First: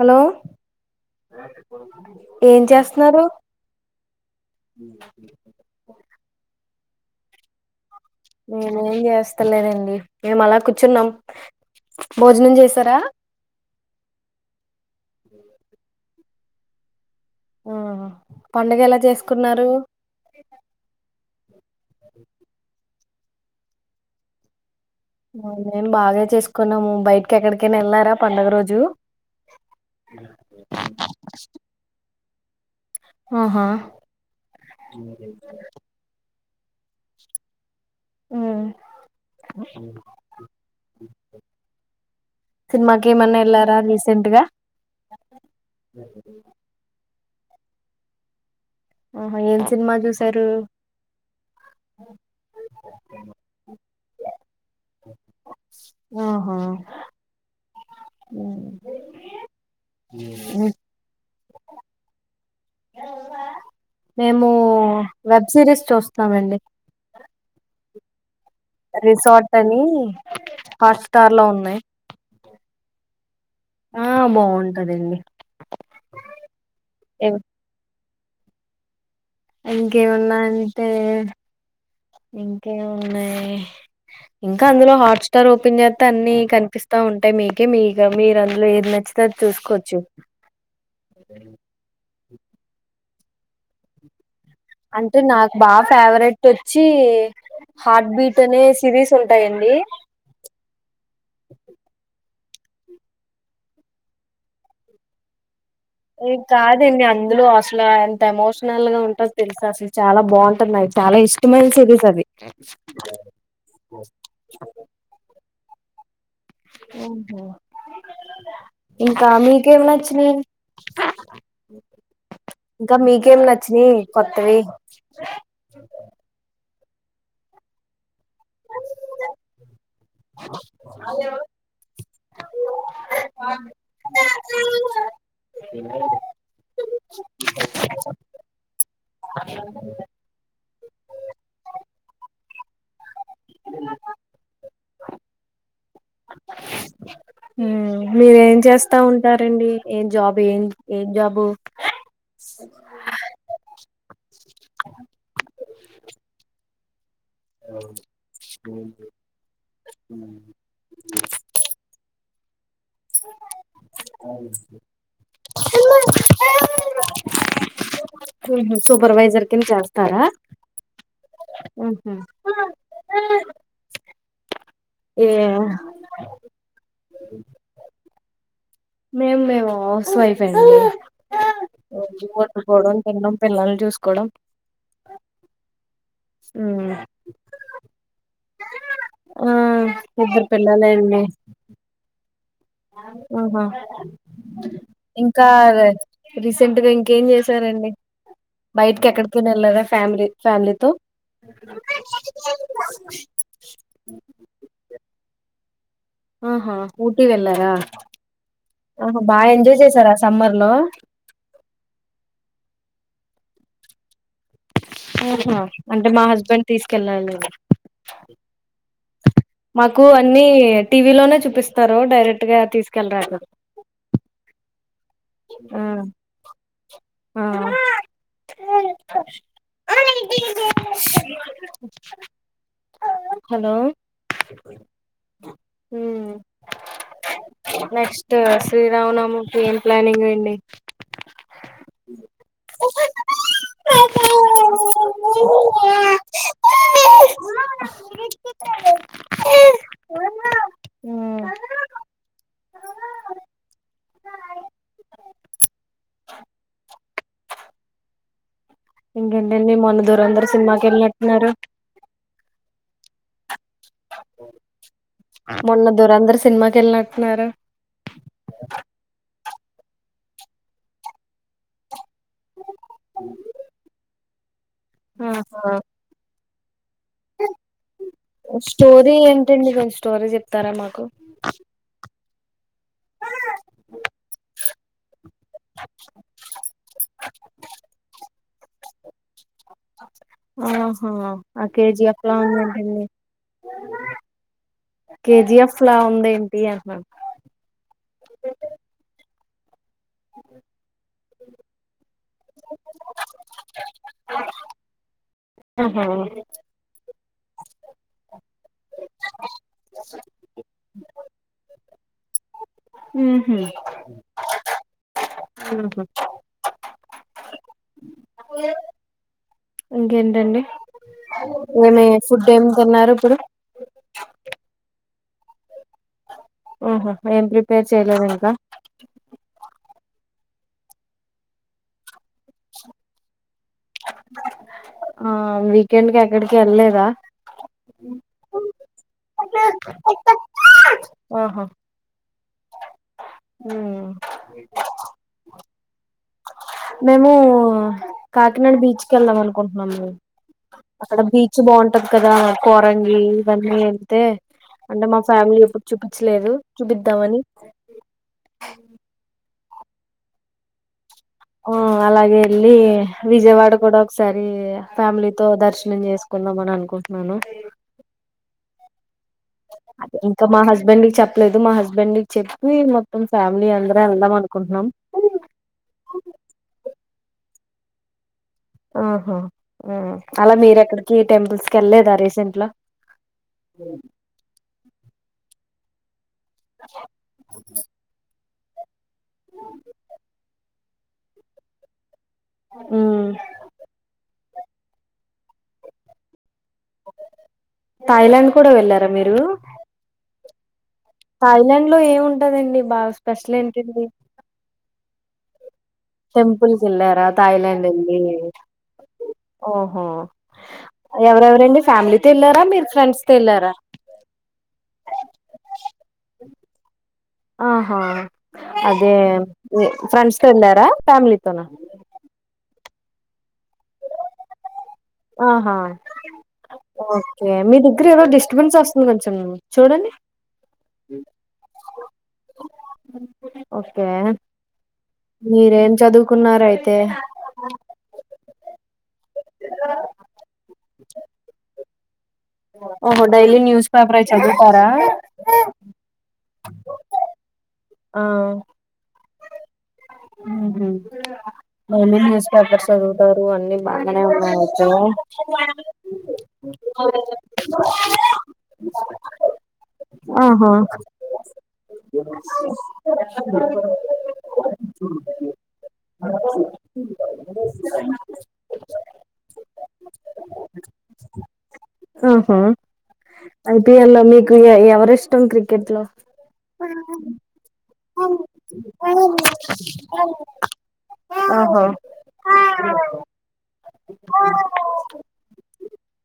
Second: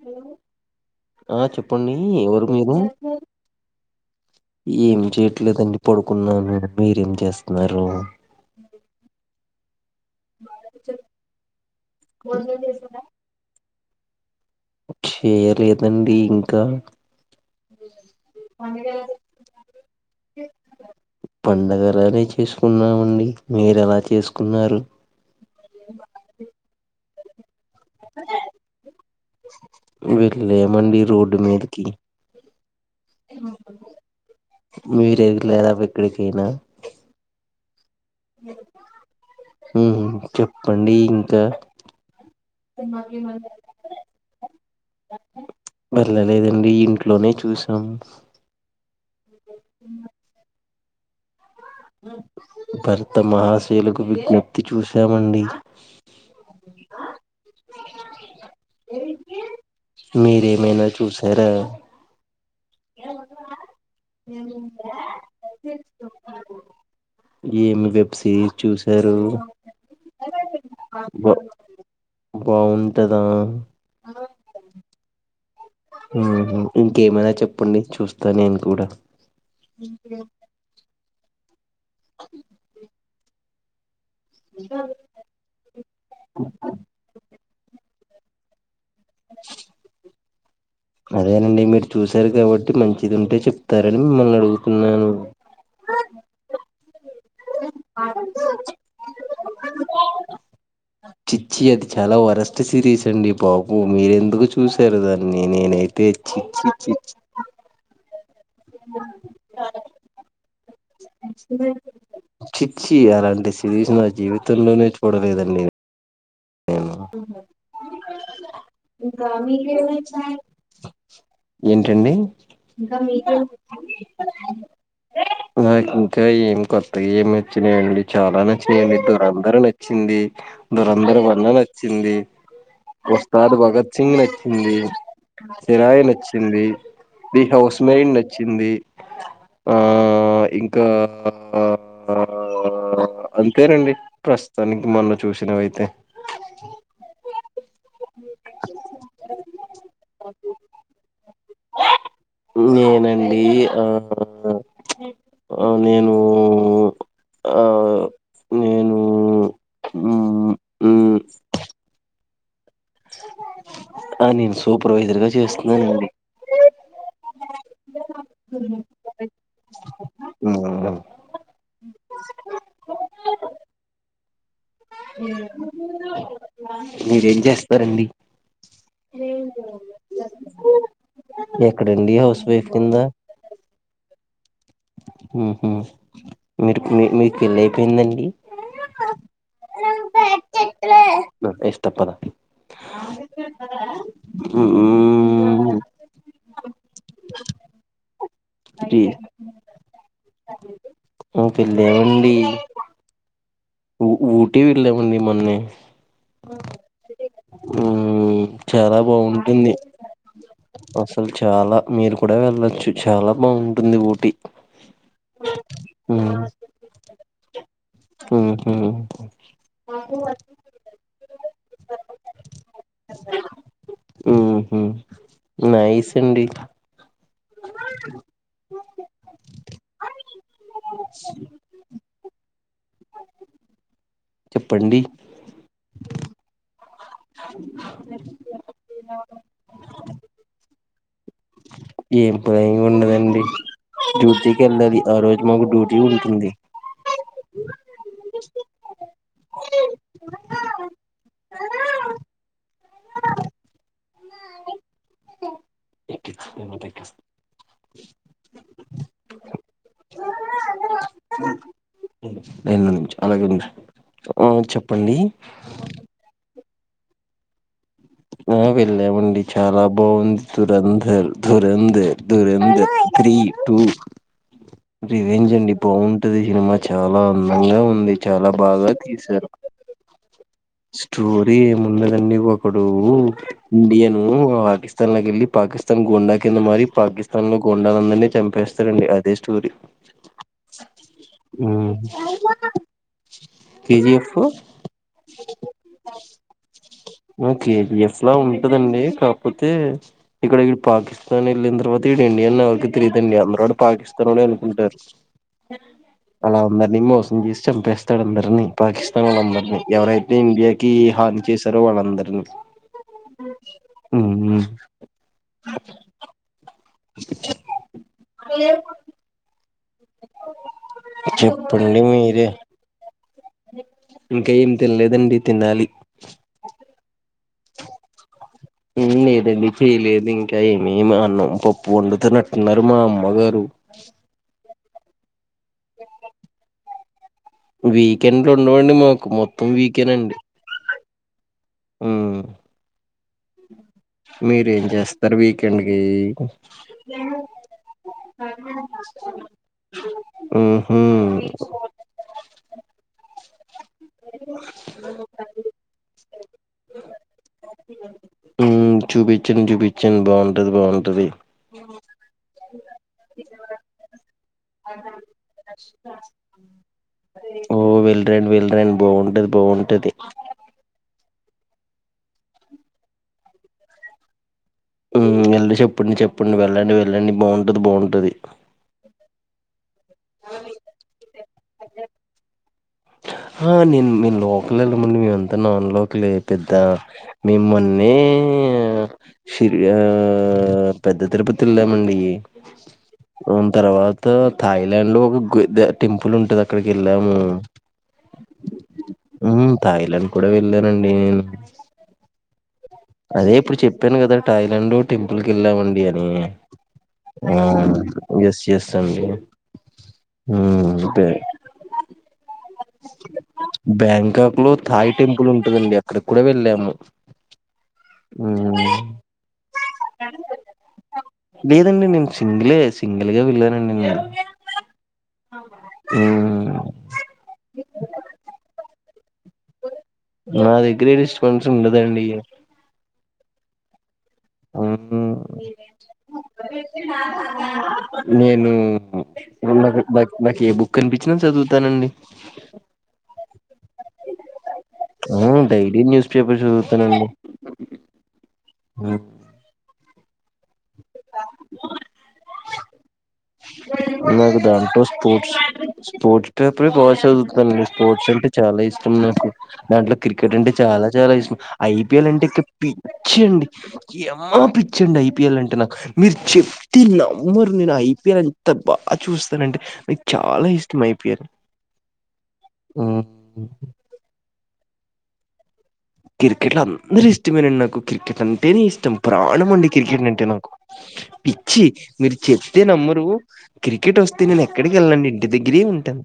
Hello ఆ చెప్పండి ఎవరు ఏం మీరు, చేస్తున్నారు ఏమి చేయట్లేదండి పడుకున్నాను మీరేం చేస్తున్నారు నేనేం జెస్ తలేనండి మేము అలా కూర్చున్నాం భోజనం చేసారా చేయలేదండి ఇంకా పండుగ ఎలా చేసుకున్నారు పండగలనే చేసుకున్నామండి మీరేలా చేసుకున్నారు మేం బాగా చేసుకున్నాము బయట కేక్కడి వెళ్ళ మండి రోడ్ మీదికి ఆహా మీరేది లేదా ఎక్కడికైనా ఉమ్, ఉహు చెప్పండి ఇంకా సినిమాకి సినిమాకి ఏమన్నా ఏమన్న వెళ్ళారా రీసెంట్ గా ఎల్ల వెళ్లలేదండి ఇంట్లో లోనే చూసాం ఆహా ఏం సినిమా చూసారు భరత మహాశైలుకు విజ్ఞప్తి చూసామండి ఆహా ఉమ్, మీరేమైనా చూశారా అవా చూస్తామండి ఏ మీ వెబ్ సి రిసార్ట్ అని హాట్ స్టార్ లో ఉన్నాయి హా ఆ బాగుంటదండి ఇంకేమైనా చెప్పండి చూస్ త నేను కూడా ఇంకేమన్నా అంటే ఇంకేమున్నాయి ఇంకా అందులో హాట్స్టార్ ఓపెన్ చేతే అన్ని కనిపిస్తా ఉంటాయి మీకే మీ గమీరు అందులో ఎది న నచ్చితే అది చూసుకోవచ్చు అదేనండి మీరు చూసారు కాబట్టి మంచి ఇది ఉంటే చెప్తారని మిమ్మల్ని అడుగు అంటే నాకు బాగా ఫేవరెట్ చే హార్ట్ బీట్ అనే సిరీస్ ఉంటాయండి చిచ్చి అది చాలా వరస్ ట్ సిరీస్ అండి పాపు మీర ఎందుకు చూసారు దాన్ని నేన ఏ కాదీ అందులో అసలు తెమోస్ నల్ గా ఉంటుంది తెలుసు అసలు చాలా బాగుం [inaudible] చిచ్చి అలాంటి సిరీ నా జీవితంలోనే చూడలేదండి ఓహో ఇంకా మీకేం నచ్చినాయి ఏంటండి ఇంకా మీకేం నచ్చినాయి కొత్తవి నాకు ఇంకా ఏం అవేం నచ్చనాయండి చాలా నచ్చినాయండి దురేందర్ నచ్చింది దూరేందర్ నచ్చింది ఉస్తాద్ భగత్ సింగ్ నచ్చింది సిరాయి నచ్చింది ఇ హౌస్ మెన్ నచ్చింది, ఆ ఇంకా ఆ అంతేనండి ప్రస్తుతానికి మొన్న చూసినవయితే ఏం చేస్తా ఉంటారు అండి ఏం జాబ్ ఏం జాబ్ నేనా అండి ఆ నేను ఆ నేను మ్మ్ మ్మ్ [inaudible] ఆ నేను సూపర్వైజర్ గా చేస్తున్నానండి మ్ సూపర్వైజర్ కింద చేస్ మ్ ఉహు ఏమో మీరేం చేస్తారండి మేమ్ మేము హౌస్ వైఫె నండి ఎక్కడండి రోజు హౌస్ వైఫ్ వండుకోవడం కింద తినడం పిల్లల్ని చూసుకో కుడం ఉహు మీరు హ్మ్ మీ మీకు పెళ్లి అయిపోయిందండి ఆ ఇద్దరు ఇస్తా పదా ఉహు ఇంక రా రిస్కు తింటదెంగ్ ఎమ్ చేశారండి కి డి బయటకి ఎక్కడకి వెళ్లలేదా ఫ్యామిలీ ఫ్యామిలీ తో [inaudible] ఊ ఊటి వేల్ మిమ్మల్ని ఆహా ఊటీ వెళ్ళారా చాలా ఆహా బాగా బాగుంటుంది ఎంజాయ్ చేసారా సమ్మర్ లో అసలు చాలా మీరు కూడా వెళ్ళచ్చు చాలా బాగుంటుంది ఊటీ ఆహా అంటే మా ఉహు హస్బెండ్ తీసుకెళ్ళాలి ఉహు మాకు అన్నిీ టీవీలోనే చూపిస్తారు డైరెక్ట్ గా తీసుకెళ్ళరా నైస్డి ఆ హలో చెప్పండి నెక్స్ట్ శ్రీరామనామకి ఏం ప్లానింగ్ అండి ఏం ప్రై ఉండదండి డ్యూటీకి వెళ్ళది ఆ రోజు మాకు డ్యూటీ ఉంటుంది ఇకి ఏమ ఇ ఇంకేంటం మొన్న దూరం అందరుూ సినిమాకి వెళ్ళినట్టున్నారు అలాగే ఆ చెప్పండి మొన్న దూరం అందరుూ సినిమా కి వెళ్ళినట్టున్నారు ఆ వెళ్ళామండి చాలా బాగుంది దురంధర్ దురంధర్ దురంత త్రీ టూ రివేంజ్ ఆహా అండి బాగుంటది తిరుమ చాలా అందంగా ఉంది చాలా బాగా స్టోరీ తీసారు ఏంటండి కొంచెం స్టోరీ చెప్తారా మాకు స్టోరి ముందుదన్ని ఇప్పుడు ఇండియాను పాకిస్తాన్ లోకిెళ్ళి పాకిస్తాన్ గోండా కింద మారి పాకిస్తాన్ లో గోంండందరిాంపి ేస్తారండి అది ఆహా ఆ కేజీఎఫ్ లా ఉందేంటండి కేజీఎఫ్ కేజిఎఫ్ లా ఉంది ఏంటి అన్న కాపోతే ఇక్కడ ఇ పాకిస్ తునింద్రిలోత్ తిడండి అనిరికి తదండి అందరు కూడా పాకిస్తాన్ నోడే అనుకుంటారు ఆహా అలా అందరినీ మోస్ ముగిస్ చంపేస్తాడు అందరినీ పాకిస్తాన్ వాళ్ళందరినీ ఎవరైతే నే ఇండియాకి హాని చేశారు వాళ్ళందరిని ఉహు ఉహు ఆడ ఐరుకోను ఇంకేంటండి మే మే ఫుడ్ ఏం తిన్నారు ఇప్పుడు ఇంకేం తినలేదండి తినాలి పేరు చేయలేదు ఇంకా ఉన్నిఇరు ఏమి చేయలేదు ఇంకా ఏమి మా అన్నం పప్పు వండుతున్నట్టు ఉన్నారు మా అమ్మగారు అబ్బ ఆ అవును వీకెండ్కి ఎక్కడికి వెళ్లలేదా వీకెండ్లు ఉండవండి మాకు మొత్తం ఆహా ఉ ఉమ్. మీరు ఏం చేస్తారు వీకెండ్ కి మేము కాకినాడ బీచ్ కు వెళ్దాం అనుకుంటున్నాము మేం ఊహు అక్కడ బీచ్ బాగుంటది కదా కోరంగి ఇవన్నీ వెళ్తే అంటే మా ఫ్యామిలీ ఎప్పుడు చూపించలేదు చూపిద్దామని ఉమ్ చూపి కిచెన్ చూపించన్ బాగుంటది బాగుంటది ఆ అలాగే లే విజయవాడ కూడా ఒకసారి ఫ్యామిలీతో దర్శనం చేసుకుందాం అని అనుకుంటున్నాను ఓ వెల్డ్రైన్ వెల్డ్రైన్ బోవును ఇంకా మా హస్బెండ్ కి చెప్ లేదు మా హస్బెండ్ చెప్పి మొత్తం ఫ్యామిలీ అందరం ఎళ్దాం అను ఊ వెళ్ళి చెప్పండి చెప్పండి వెళ్ళండి. వెళ్ళండి బాగుంటది బాగుంటది ఆహా అలా మీర ఎక్కడికి టెంపుల్స్ కి వెళ్లేదా ర సెంట్లా హా నేను మే లోకలల ము మే నాన్ లోకలె పెద్ద మిమ్మల్నీ ఆ షిరియా పెద్ద తిరుపతి వెళ్ళామండి. మ్మ్ ఉం తర్వాత థాయిలాండ్ లో ఒక టెంపుల్ ఉంటది అక్కడికి వెళ్ళాము. థాయిలాండ్ కూడా వెళ్లారా మీరు వెళ్ళమ్ థాయిలాండ్ లో ఏమి ఉంటదండి. అదే ఇప్పుడు చెప్పాను కదా థాయిలాండ్ టెంపుల్కి వెళ్ళమన్ యా టెంపుల్ కి వెళ్ళారా వా థాయిలాండ్ వెళ్ళి ఎస్ ఎస్ అండి ఓహో అంతే ఎవరెవరండి ఫ్యామిలీతో వెళ్ళారా మీరు ఫ్రెండ్స్ తో వెళ్ళారా బ్యాంకాక్ లో థాయి టెంపుల్ ఉంటందండి. అక్కడికి కూడా వెళ్ళాము. ఆహా హ్మ్. అదే ఫ్రెండ్స్ తో వెళ్ళారా ఫ్యామిలీతోనా సింగిల్ గా వెళ్లానండినేను ఆహా ఓకే మీ దగ్గర డిస్టబెన్స్ వస్తున్ ని నా దగ్గర ఏ డిస్టబెన్స్ ఉండదండి. ఓకే హ్మ్. మీరేం చదువుకున్నారు అయితే నేను నాకు నాకి ఈ బుక్ కనిపించింది చదువుతన అండి. ఓహో డైలీ న్యూస్ పేపర్ చదువు ఆ డైలీ న్యూస్ పేపర్ చదువుతానండి. ఆ ఉహు ఏం ఏం న్యూస్ పేపర్స్ చదువుతారు. అన్ని బాగానే నాకు ఉన్నాయయితే దాంట్లో స్పోర్ట్స్, స్పోర్ట్స్ పేపర బా చదువుతానె స్పోర్ట్స్ అంటే చాలా ఇష్టం నాకు, దాంట్లో క్రికెట్ ఆహా అంటే చాలా చాలా ఇష్టం ఐపిఎల్ అంటే కి పిచ్చ్ అండి యమ పి చ్చండి ఐపీఎల్ అంటే నాక్, మీర్ చెప్తే నమ్మరు నేను ఐ పిర్ ఎంత బా చూస్తానంటే ఐ చాలా ఇష్టం ఐపీఎల్, ఆహా హు ఐపీఎల్ లో మీకు ఎ ఎవరిష్టం క్రి క్రికెట్ లో అందరూ ఇష్టమేనంని నాకు క్రికెట్ అంటే నే ఇష్టం ప్రా ణం అండి క్రికెట్ నింటే నాకు, పిచ్చి మీరు చెప్తే నమ్మరు క్రికెట్ వస్తే నేను ఎక్కడికి ఎళ్ళండి ఇంటి దగ్గరే ఉంటాన్,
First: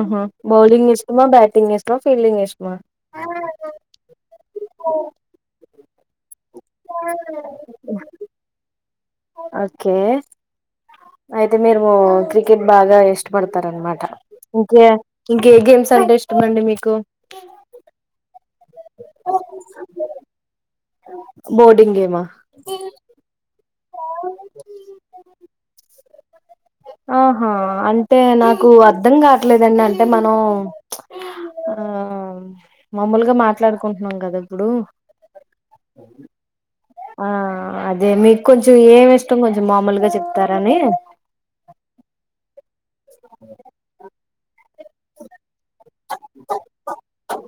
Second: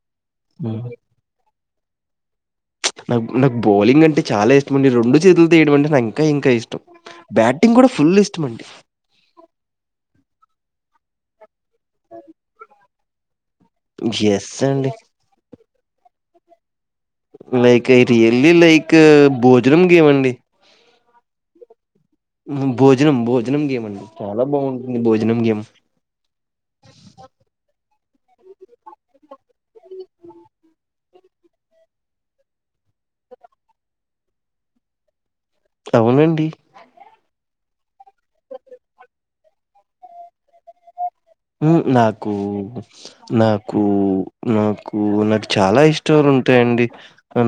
ఆహా హు బౌలింగ్ ఇష్టమా బ్యాటింగ్ ఇష్టమా ఫీల్డింగ్ ఇష్టమా చ్ నబ్ న బౌలింగ్ అంటే చాలా ఇష్టంమండి రెండు చేతులతో వేయడం అంటే నం కా ఇంకా ఇష్టం బ్యాటింగ్ కూడా ఫుల్ ఇష్టంమండి. ఓకే, ఐప్ తే మీర్ మో, క్రికెట్ బాగా పడతార్ అనమాట ఎస్ ఇంకె అండి ఇంకె గేమ్స్ అంటే ఇస్ మండి మీకు లైక్ ఎ రియల్లీ లైక్ భోజనం గేమండి. బోర్డింగ్ గేమ్ మ్ భోజనం భోజనం గేమ్అండి చాలా బావుంటుంది భోజనం గేమ్ టే నాకు అర్ధం కావట్లేదండి నన్ టే మనం ఆ మామూలుగా మాట్లాడుకుంట్నం కదా ఇప్పుడు అవునండి ఆ అదే మీక్ కొంచం ఏమి ఇష్టం కొంచెం మామూలుగా చెప్తారని ఉ నాకు నాకు నా కు నాకు చాలా ఇష్టాలుంటాయండి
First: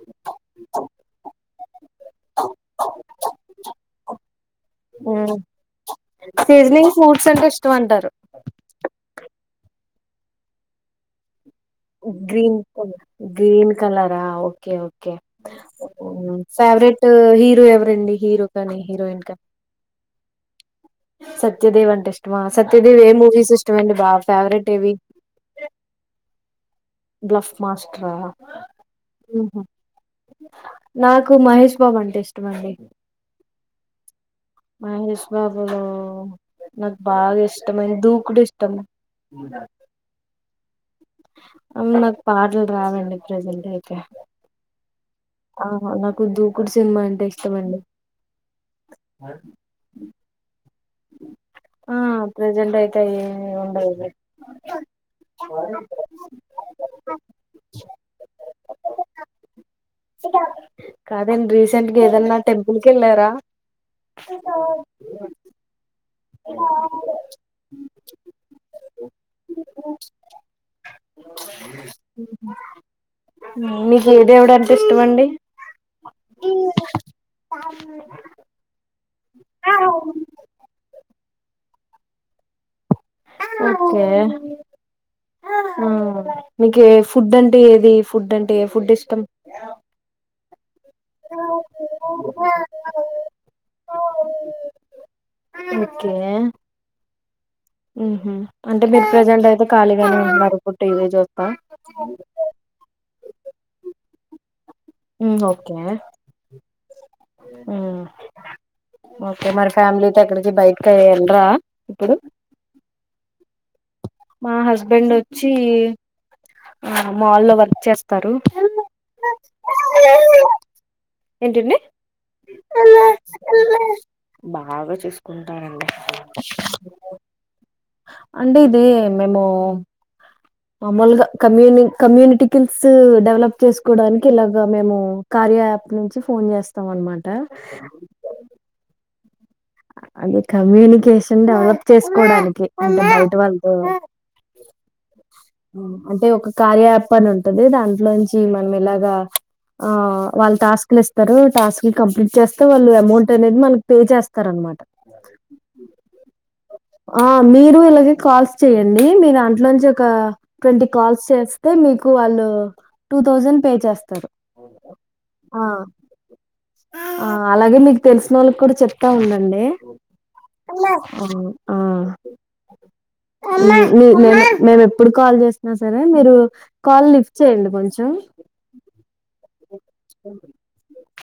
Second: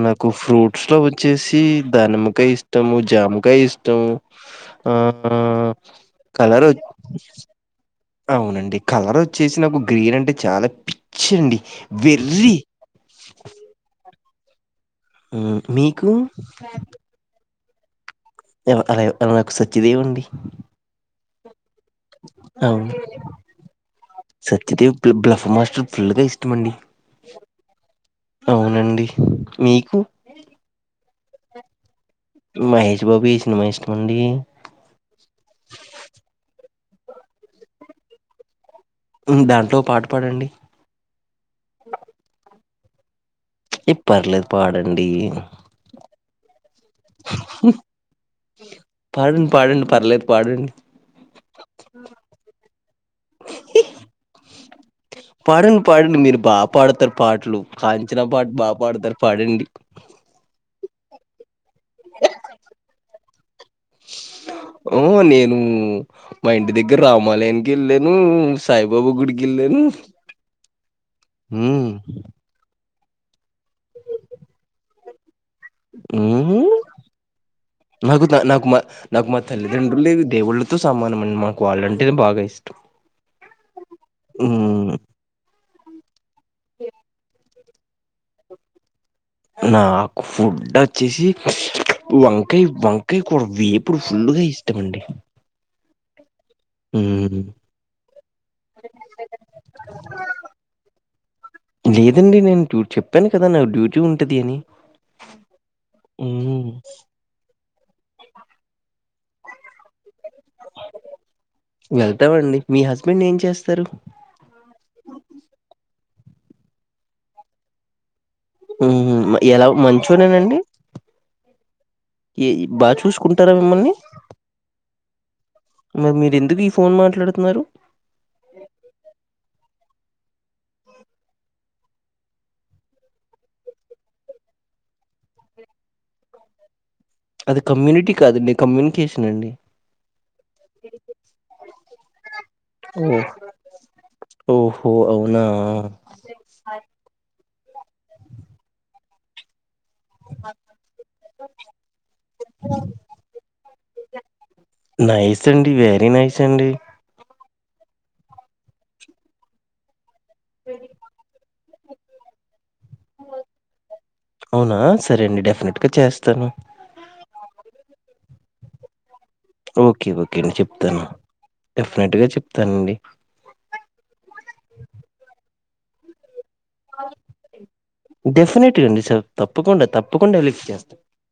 నాకు ఫ్రూట్స్ లో వచ్చేసి ధనిమకాయ ఇష్టము జామకాయ ఇష్టము ఆ, కలర్ సీజనింగ్ ఫ్రూట్స్ అంటే ఇష్టం అంటారు అవునండి కలర్ చేసి నాకు గ్రీన్ అంటే చాలా పిచ్చండి. వెర్రి. గ్రీన్ కల్ గ్రీన్ కలర్ రాఒ కే ఓకే, హ్మ్. మీకు? ఫేవరేట్ హీరో ఎవ్ రండి హీరో కానీ ఎవ అలా హీరోయిన్ అలా కా, నాకు సత్యదేవ్ అండి. సత్యదేవ్ అంటే ఇష్టమా అవును. సత్యదేవ్ ఏ మూవీస్ ఇష్టమండి బా ఫేవరెట్ ఏవి సత్యదేవ్ బ్ల బ్లఫ్ మాస్టర్ ఫుల్‌గా ఇష్టమండి. బ్లఫ్ మాస్ట్రా అవునండి మీకు నాకు మహేష్ బాబు అంటే ఇష్టమండి మహేష్ బాబు ఈ సినిమా ఇష్టం అండి మహేష్ బాబు నాకు బాగా ఇష్టమైనంది దూకూడు ఇష్టం దాంట్లో పాట పాడండి అం నాకు పాట్ల రావండి ప్రజెంట్ అయితే ఏ పర్లేదు పాడండి ఆహా నాకు దూకుడు సినిమా అంటే ఇష్టమండి పాడండి పాడండి పర్లేదు పాడండి ఆ ప్రజ జంటే పాడండి పాడండి మీరు బా పాడతారు పాటలు కాంచన పాట బా పాడతారు పాడండి కదండి రీస్ రీసెంట్ గా ఏదన్నా టెంపుల్ కు వెళ్ళారా ఓ నేను మా ఇంటి దగ్గర రామాలయానికి ఏళ్ళాను సాయిబాబా గుడికి ఏళ్ళాను ఉమ్ మీకు ఏ దేవుడంటే ఇష్టమండి ఉమ్ నాకు నా నాకు మా నాకు మా తల్లిదండ్రులే దేవుళ్ళతో సమా మనం అన్నమాట వాళ్ళంటే బాగా ఇష్టం ఓకే ఉమ్ ఉం మీకీ ఏ ఫుడ్ అం ఏది ఫుడ్ అంటే ఏ ఫుడ్ ఇష్టం నాకు ఫుడ్ ఆన్ వచ్చేసి వంకాయ్ వంకాయ్ కూరా వేపుడు ఫుల్గా ఇష్టమండి కే ఉమ్ ఉహు అంటే మీరు ప్రజెంట్ అయితే ఖాళీగానే ఉన్నారు ఇప్పుడు టీ వీ జుత్త లేదండి. ది నీ ఉ ఓకే ఉ ఓకే మరి ఫ్యామిలీ ఏక్కడికి బయటికి ఏండ్రా ఇప్పుడు తరు మా హస్బెండ్ ఒచ్చి ఆ మాల్లో వర్క్ చేస్ తరు హ్మ్. మ ఎలా మంచోనేనండి? ఏంటండి ఏ బా చూసుకుంటారా మిమ్మల్ని? మరి మీరెందుకు ఈ ఫోన్ మాట్లాడుతున్నారు? అంటే ఇది మేము మామూలుగా కమ్యూని కమ్యూనిటీకిల్స్ డెవలప్ చేసుకోవడానికి ఇలాగా మేము కార్య యాప్ నుంచి ఫోన్ చేస్ అది కమ్యూనిటీ కాదు కమ్యూనికేషన్ అండి అది కమ్యూనికేషన్ డెవలప్ చేసుకోవడానికి అంటే ఓహ్! బయట వాళ్ళతో ఓహో! అవునా! అంటే ఒక కార్య యాప్ అని టది దాంట్లో నుంచి మనం ఇలాగా ఆ వాళ్ళు టాస్క్ లు ఇస్తారు టాస్క్ కంప్లీట్ చేస్తే వాళ్ళు అమౌంట్ అనేది మనకి పే చేస్ నైస్ అండి వెరీ నైస్ అండి ఆ మీరు ఇలాగే కాల్స్ చెయ్యండి మీ దాంట్లో నుంచి ఒక ట్వంటీ కాల్స్ చేస్ అంటే మీకు వాళ్ళు టూ థౌజండ్ పే చేస్తారు అవునా సరే అండి ఆ డెఫినెట్గా చేస్తాను ఆ అలాగే మీకు తెలిసిన వాళ్ళకి కూడా చెప్ తు ఉండండి ఓకే. ఓకే అండి. చెప్తాను. ఆ ఆ డెఫినెట్‌గా చెప్తానండి. మీ మేము మేము ఎప్పుడు కాల్ చేస్ ఆ సరే మీరు కాల్ లిఫ్ట్ చెయ్యండి కొంచెం డెఫినెట్‌గా అండి. స తప్పకుండా తప్పకుండా లిఫ్ట్ చేస్తా